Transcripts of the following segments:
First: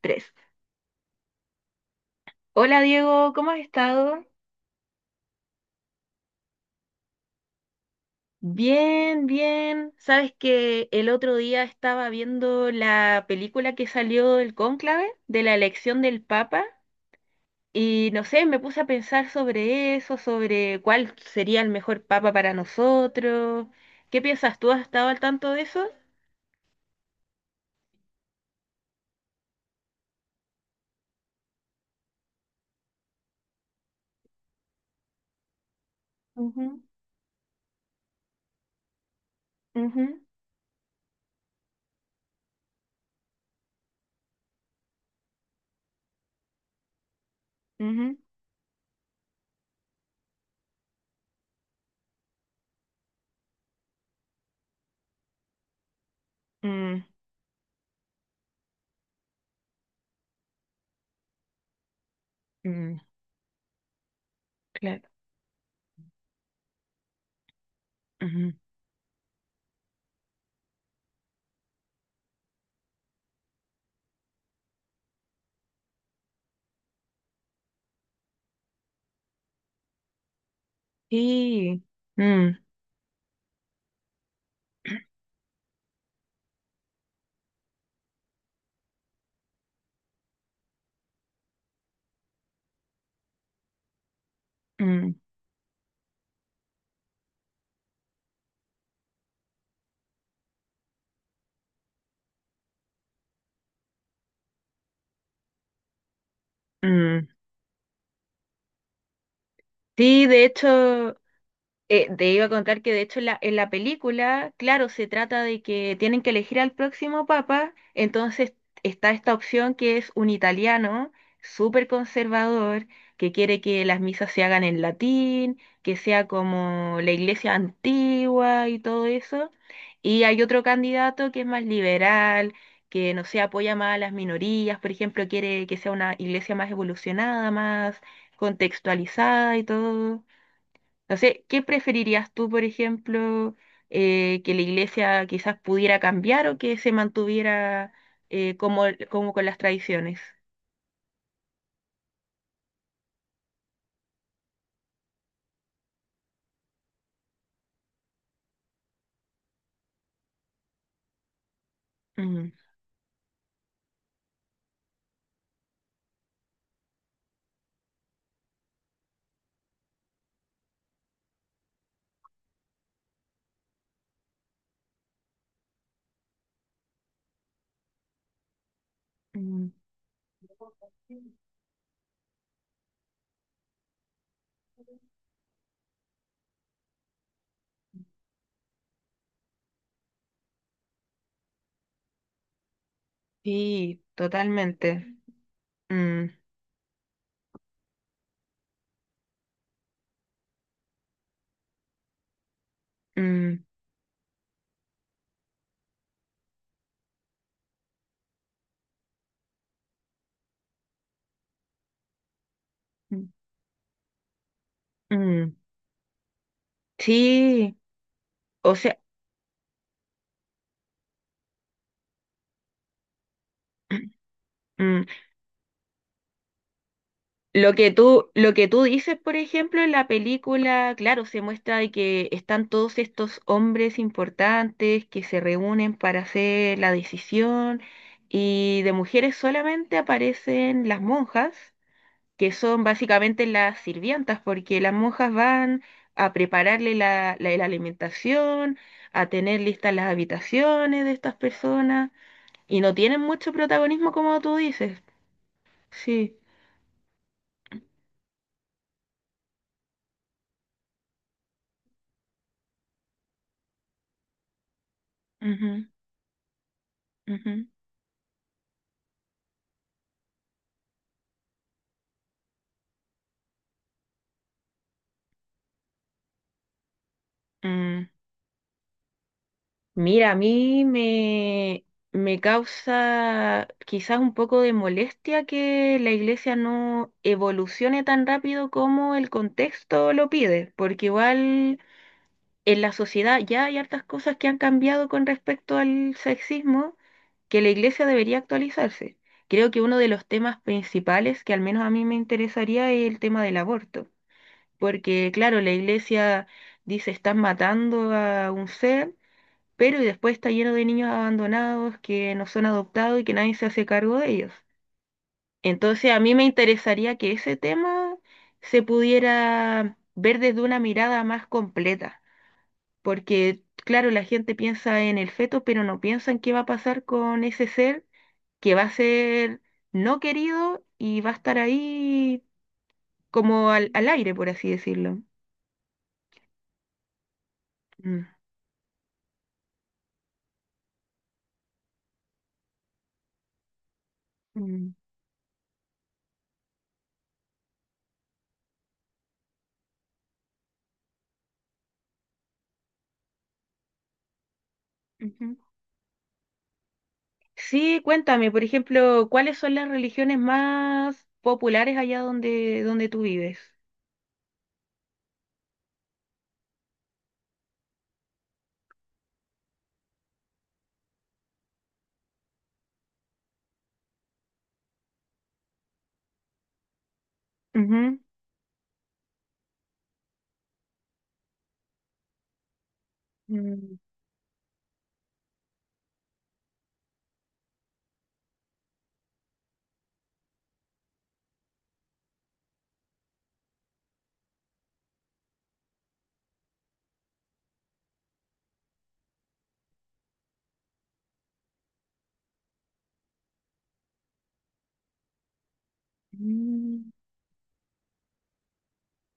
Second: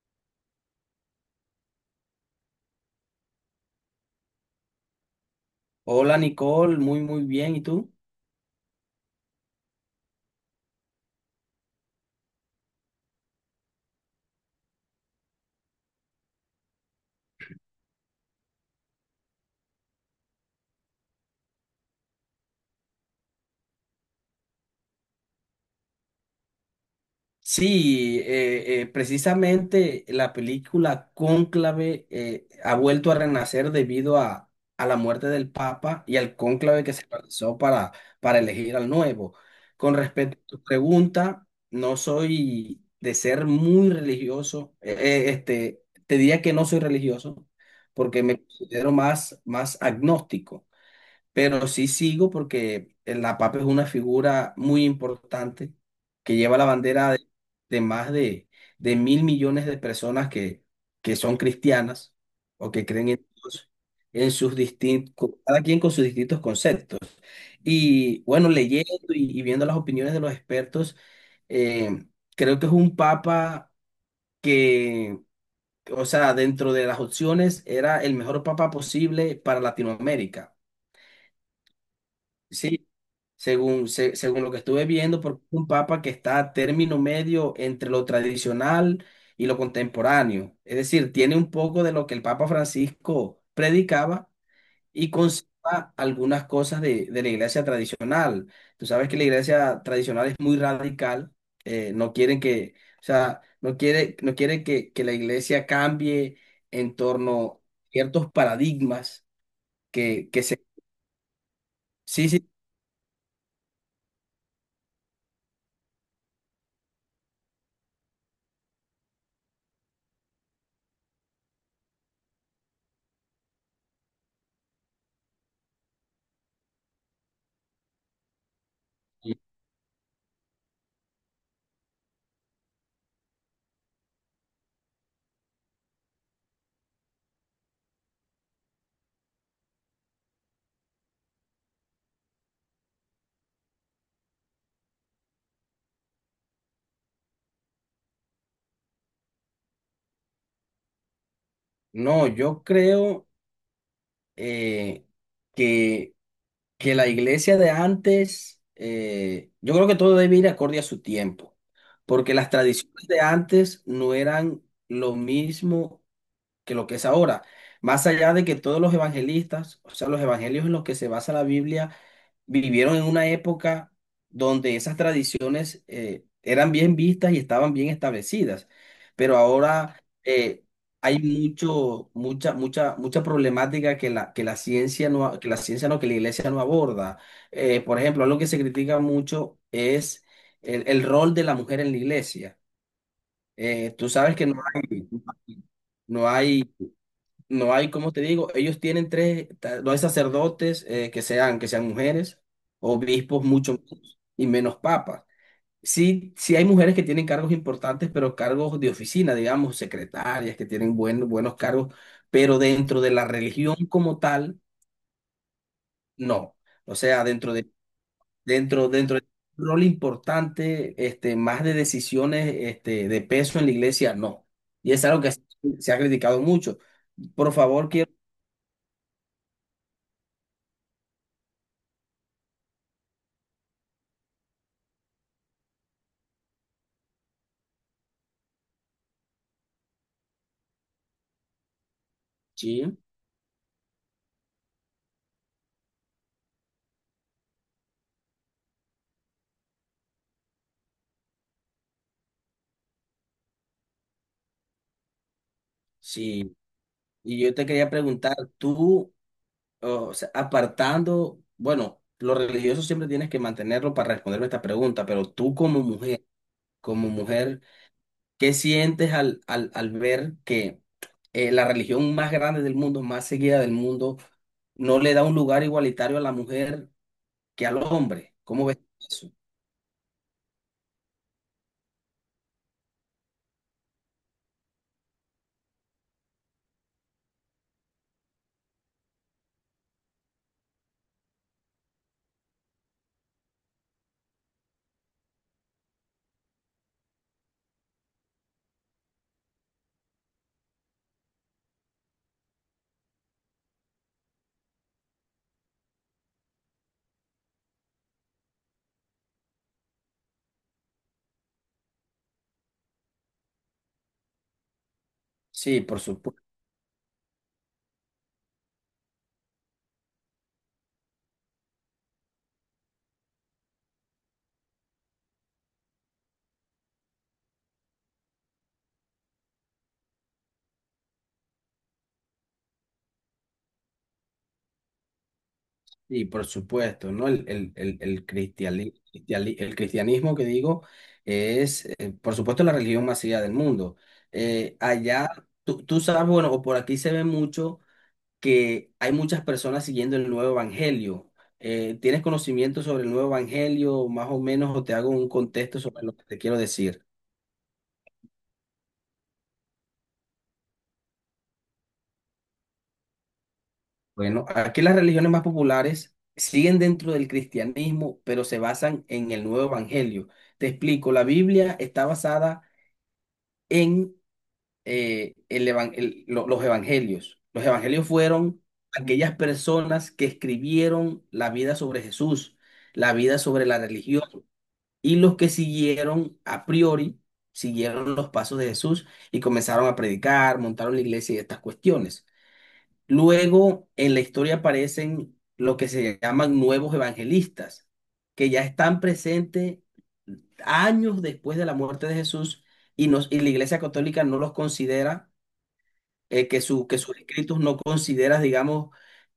Tres. Hola Diego, ¿cómo has estado? Hola Nicole, muy muy bien. ¿Y tú? Bien, bien. Sabes que el otro día estaba viendo la película que salió del cónclave de la elección del Papa y no sé, me puse a pensar sobre eso, sobre cuál sería el mejor Papa para nosotros. ¿Qué piensas tú? ¿Has estado al tanto de eso? Sí, precisamente la película Cónclave ha vuelto a renacer debido a la muerte del Papa y al Ujú, cónclave que se realizó para elegir al nuevo. Con ujú, respecto a tu pregunta, no soy de ser muy religioso. Te diría que no soy religioso ujú. porque me considero más, más agnóstico. Pero sí sigo porque la papa es una figura muy importante que lleva la Mm, bandera de más de 1.000.000.000 de personas que son cristianas o que mm, creen en Dios, en sus claro. distintos, cada quien con sus distintos conceptos. Y bueno, Ujú. leyendo y viendo las opiniones de los expertos, eh, creo que es un papa que, o sea, dentro de las opciones era el mejor papa posible para Latinoamérica. Sí. Mm, Sí, según, según lo que estuve viendo, porque es un papa que está a término medio entre lo tradicional y lo contemporáneo. Es decir, tiene un poco de lo que el Papa Francisco predicaba y mm, conserva algunas cosas de la iglesia tradicional. Tú sabes que la iglesia tradicional es muy radical, no quieren que, o sea, no quiere que la iglesia cambie en mm. torno a ciertos paradigmas Sí, que de se... hecho. Sí, Te iba sí. a contar que de hecho en la película, claro, se trata de que tienen que elegir al próximo papa, entonces está esta opción que es un italiano súper conservador, que quiere que las misas se hagan en latín, que sea como la iglesia antigua y todo eso. Y hay otro candidato que es más liberal, que no se apoya más a las minorías, por ejemplo, quiere que sea una iglesia más evolucionada, más contextualizada y todo. No sé, ¿qué preferirías tú, por ejemplo, que la iglesia quizás pudiera cambiar o que se mantuviera eh, como, como con las tradiciones? No, yo creo eh, que, que la iglesia de antes, yo creo que todo debe ir acorde a su tiempo, porque las Mm, tradiciones de antes no eran lo mismo que lo que es ahora. Más allá de que todos los evangelistas, o sea, los evangelios en los que se basa la Biblia, vivieron en una época donde esas tradiciones eran bien vistas y estaban bien establecidas, pero mm. ahora hay mucho, mucha, mucha, mucha problemática que la ciencia no, que la ciencia no, que la iglesia no aborda. Por ejemplo, algo que se critica mucho es el rol de la mujer en la iglesia. Sí, Tú sabes que totalmente. Mm, no hay no hay, como te digo, ellos tienen tres, ta- no hay sacerdotes que sean mujeres, obispos mm, mucho menos, y menos papas. Sí, sí hay mujeres que tienen cargos importantes, pero cargos de oficina, digamos, secretarias, que tienen buenos cargos, pero dentro de la mm, religión como tal, mm. no. O sea, Sí, o sea, dentro de un rol importante, este, más de decisiones, este, de peso en la iglesia, no. Y es mm. algo que se se ha criticado mucho. Por favor, quiero... Lo que tú dices, por ejemplo, en la película, claro, se muestra de que están todos estos hombres importantes que se reúnen para hacer la decisión y de mujeres solamente aparecen las monjas, que son Sí, básicamente las sirvientas, porque las monjas van a prepararle la alimentación, a tener listas las habitaciones de estas personas y no tienen mucho protagonismo como tú dices. Sí. sí. Y yo te quería preguntar, tú, o sea, apartando, bueno, lo religioso siempre tienes que mantenerlo para responderme esta pregunta, pero tú Ujú, como mujer, ujú, ¿qué sientes al, al, al ver que la religión más grande del mundo, más seguida del mundo, no le da un lugar igualitario a la mujer que al mm. hombre? ¿Cómo ves eso? Mira, me causa quizás un poco de molestia que la iglesia no evolucione tan rápido como el contexto lo pide, porque igual en la sociedad ya hay hartas cosas que han cambiado con respecto al sexismo que la iglesia debería actualizarse. Creo que uno de los temas principales que al menos a mí me interesaría es el tema del aborto, porque claro, la iglesia dice están matando a un ser pero y después está lleno de niños abandonados que no son adoptados y que nadie se hace cargo de ellos. Sí, por Entonces a mí supuesto. me interesaría que ese tema se pudiera ver desde una mirada más completa, porque claro, la gente piensa en el feto, pero no piensa en qué va a pasar con ese ser que va a ser no querido y va a estar ahí como al aire, por así decirlo. Y por supuesto, ¿no? El, el, el, Mm. el cristiali- cristiali- el cristianismo que digo es, por supuesto, la religión más seguida del mundo. Mm. Allá, tú, tú sabes, bueno, o por aquí se ve mucho que hay muchas personas siguiendo el nuevo evangelio. ¿Tienes conocimiento sobre el nuevo evangelio, más o menos, o te hago un Ujú. contexto sobre lo que te quiero decir? Sí, cuéntame, por ejemplo, ¿cuáles son las religiones más populares allá donde tú vives? Bueno, aquí las religiones más populares siguen dentro del cristianismo, pero se basan en el nuevo evangelio. Te explico, la Biblia está basada en el evan- el- lo- los evangelios. Los evangelios Ujú. fueron aquellas personas que escribieron la vida sobre Jesús, la vida sobre la Mm, religión, y los que siguieron a priori, siguieron los pasos de Jesús y comenzaron a predicar, montaron la iglesia y estas cuestiones. Luego en la historia aparecen lo que se llaman nuevos evangelistas, que ya están presentes años después de la muerte de Jesús y, y la Iglesia Católica no los considera que mm, sus escritos no consideras, digamos,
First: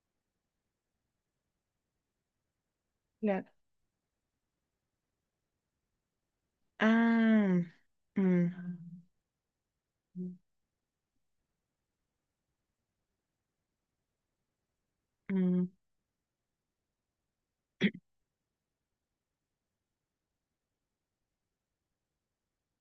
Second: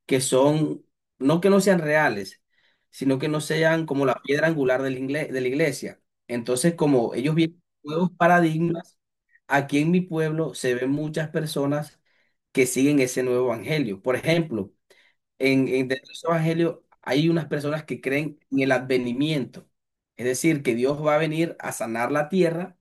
que son, no que no sean reales, sino que no claro. sean como la piedra angular de la iglesia. Entonces, como ellos vienen Ah, de nuevos mm, paradigmas, aquí en mi pueblo se ven muchas personas que siguen ese nuevo evangelio. Por ejemplo, mm, en dentro de ese evangelio hay unas personas que creen en el advenimiento, es decir, que Dios va a venir a sanar la tierra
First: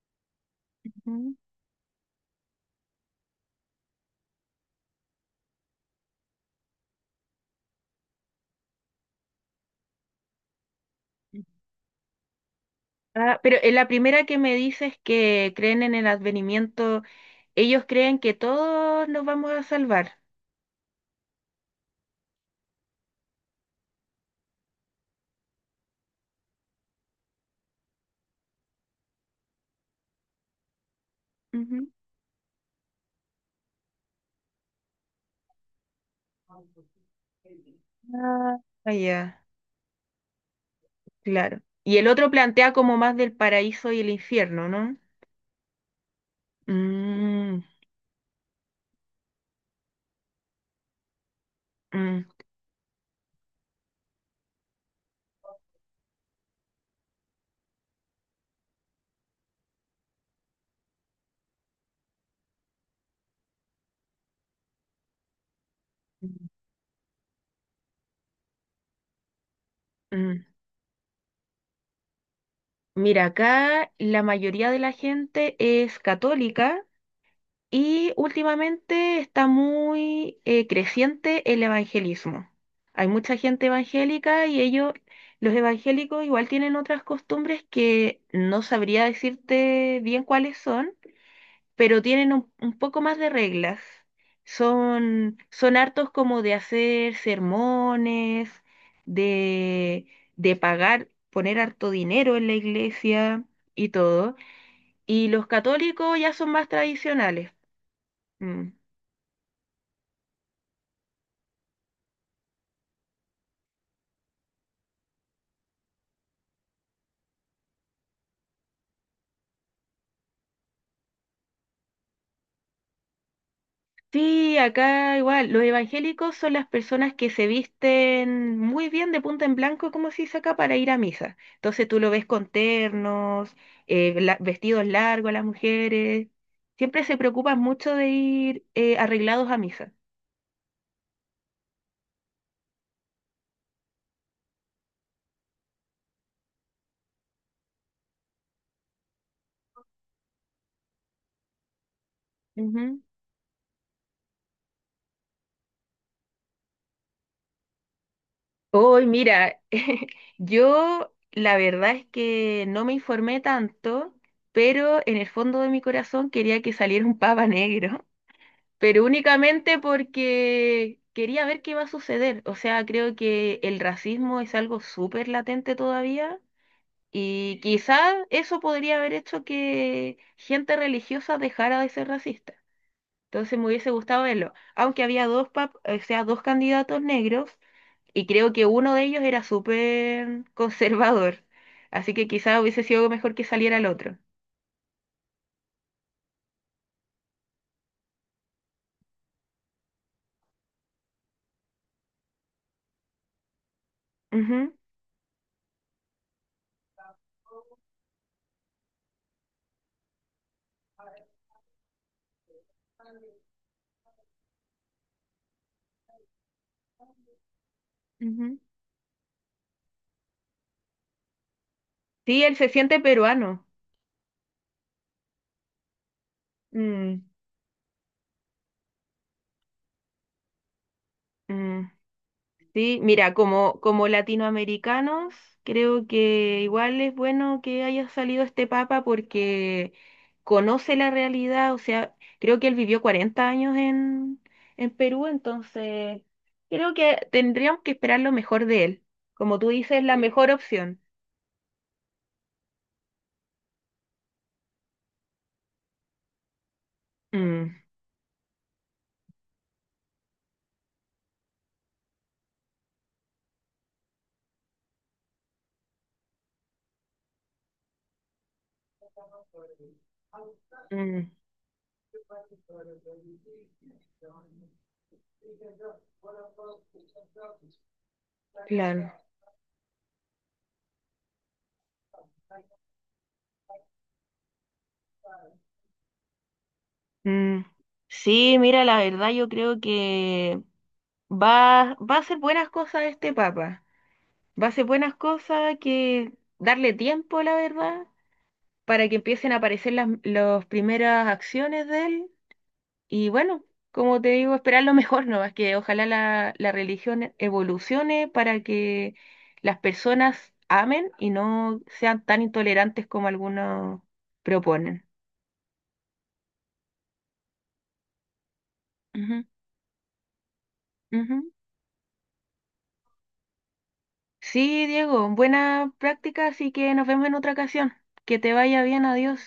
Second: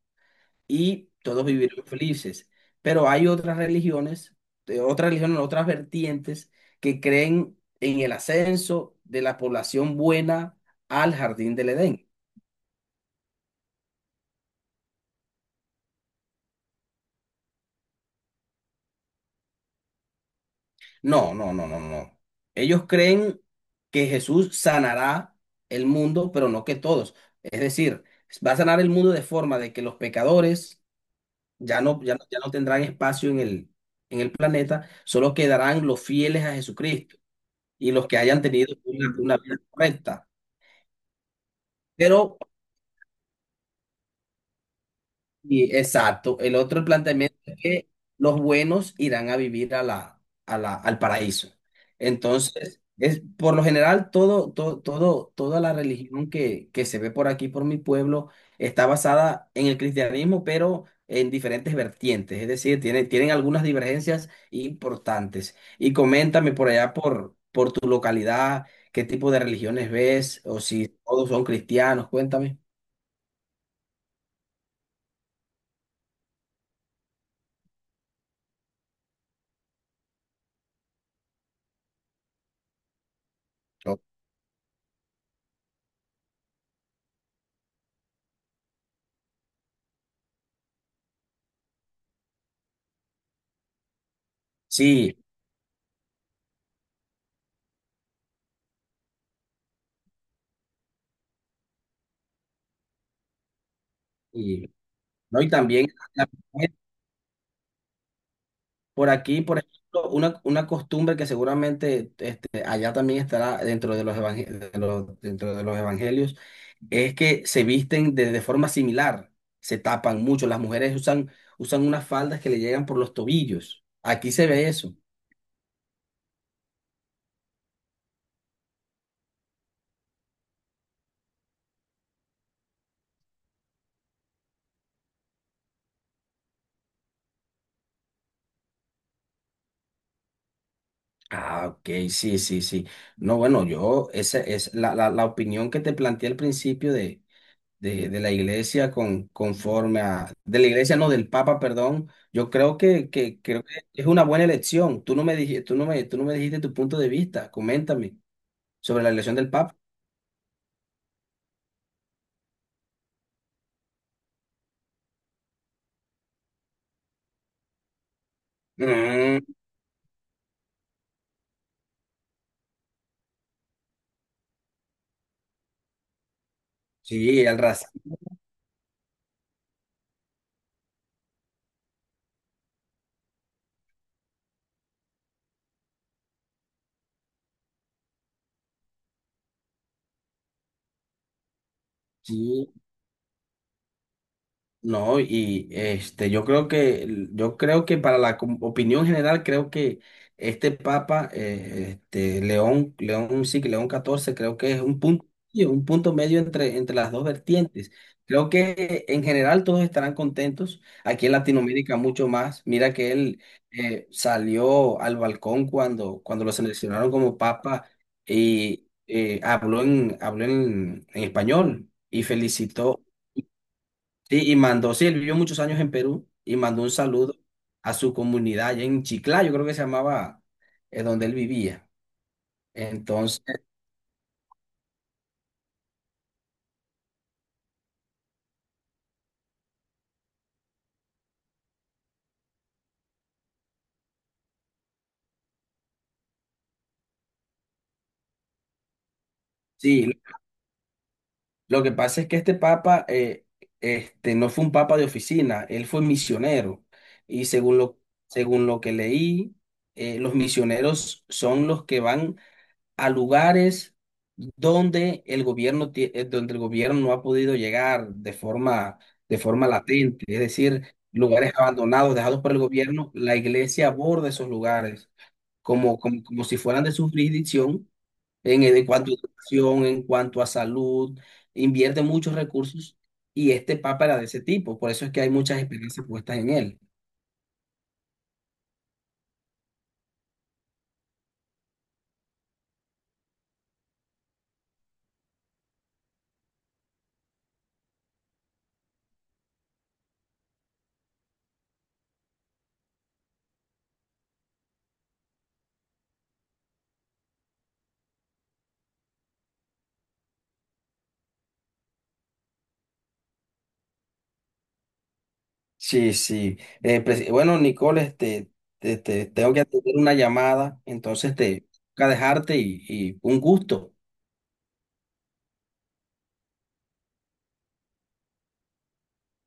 y mm. todos vivirán felices. Pero hay otras religiones, de otras religiones, otras vertientes que creen en el ascenso de la población buena al jardín del Edén. Ah, pero en la primera que me dices que creen en el advenimiento, ellos creen que todos nos vamos a salvar. No, no, no, no, no. Ellos creen que Jesús sanará el mundo, pero no que todos. Es decir, va a sanar el mundo de forma de que los pecadores ya Ujú. no, ya no, ya no tendrán espacio en el planeta, solo quedarán los fieles a Jesucristo y los que hayan Ah, tenido ah, una ya, vida correcta. claro. Y el otro Pero plantea como más del paraíso y el infierno, ¿no? y exacto. El otro planteamiento es Mm, que los buenos irán a vivir a la, al paraíso. mm, Entonces, es, por lo general, toda la religión que se ve por aquí, por mi pueblo, está basada en el cristianismo, pero en diferentes vertientes. Es decir, tienen algunas divergencias importantes. Y coméntame por allá, por tu localidad, qué tipo de religiones ves, mm. o si todos son cristianos, cuéntame. Mira, acá la mayoría de la gente es católica y últimamente está muy creciente el evangelismo. Hay mucha gente No, evangélica y ellos, los evangélicos, igual tienen otras costumbres que no sabría decirte bien cuáles son, pero tienen un poco más de reglas. sí. Son, son hartos como de hacer sermones, de, de pagar, poner harto dinero en la iglesia y todo. Y... Y ¿no? los Y también católicos la- ya son más tradicionales. Mm. por aquí, por ejemplo, una costumbre que seguramente este, allá también estará dentro de los, dentro de los evangelios, es que se visten de forma similar, se tapan mucho, usan unas faldas que le llegan por los tobillos. Aquí se Sí, ve eso. acá igual, los evangélicos son las personas que se visten muy bien de punta en blanco, como se dice acá, para ir a misa. Entonces tú lo ves con ternos, vestidos largos las mujeres. Siempre se preocupan mucho de ir arreglados a misa. Ah, ok, sí, sí, sí. No, bueno, yo, esa es la, la, la opinión que te planteé al principio de la iglesia con, conforme a, de la iglesia, no, del Papa, perdón, yo creo Ujú. Que, creo que es una buena elección. Tú no me dijiste, tú no me dijiste tu punto de vista. Coméntame sobre Hoy, la elección del mira, Papa. yo la verdad es que no me informé tanto, pero en el fondo de mi corazón quería que saliera un papa negro, pero Mm, únicamente porque quería ver qué va a suceder. O sea, creo que el racismo es algo súper latente todavía sí, el y quizás racismo. eso podría haber hecho que gente religiosa dejara de ser racista. Entonces me hubiese gustado verlo, aunque había o sea, dos candidatos negros y creo que uno de ellos era súper conservador, así que quizás hubiese sido mejor que saliera el otro. No, y este, yo creo que para la opinión general, creo que este Papa, León, León, sí, que León XIV creo Ujú, que es un punto medio entre, entre las dos vertientes. Creo que en general todos estarán contentos. Aquí en Latinoamérica mucho más. Mira que él salió al balcón cuando, cuando lo seleccionaron como Papa ujú. y habló en español y Sí, él se siente felicitó. peruano. Sí, y mandó, sí, él vivió muchos años en Perú y mandó un Mm, saludo a su comunidad allá en Chiclayo, creo que se llamaba donde él mm. vivía. Sí, mira, Entonces, como, como latinoamericanos, creo que igual es bueno que haya salido este papa porque conoce la realidad, o sea, creo que él vivió 40 años en Perú, entonces creo que tendríamos que esperar lo mejor de él. Como tú dices, sí, la mejor opción. lo que pasa es que este papa no fue un papa de oficina, él fue misionero. Y Mm, según lo que leí, los misioneros son los que van a lugares donde donde el gobierno no ha podido llegar de forma latente, es decir, mm, lugares abandonados, dejados por el gobierno, la iglesia aborda esos lugares como, como, como si fueran de su jurisdicción en cuanto claro. a educación, en cuanto a salud, invierte muchos recursos y este papa era de ese tipo, por eso es que hay muchas esperanzas puestas en él. Mm. Sí, mira, la verdad yo creo que va, va a hacer buenas cosas este papa. Va a ser buenas cosas, que darle tiempo, la verdad, para que empiecen a aparecer las primeras acciones de él. Y bueno, como te digo, esperar lo mejor, ¿no? Es que ojalá la religión evolucione para que las personas amen y no sean tan intolerantes como algunos proponen. Sí, sí. Bueno, Nicole, este, te, tengo que atender una llamada, Ujú, entonces ujú. te toca dejarte y un gusto. Sí, Diego, buena práctica, así que nos vemos en otra ocasión. Que te vaya bien, adiós.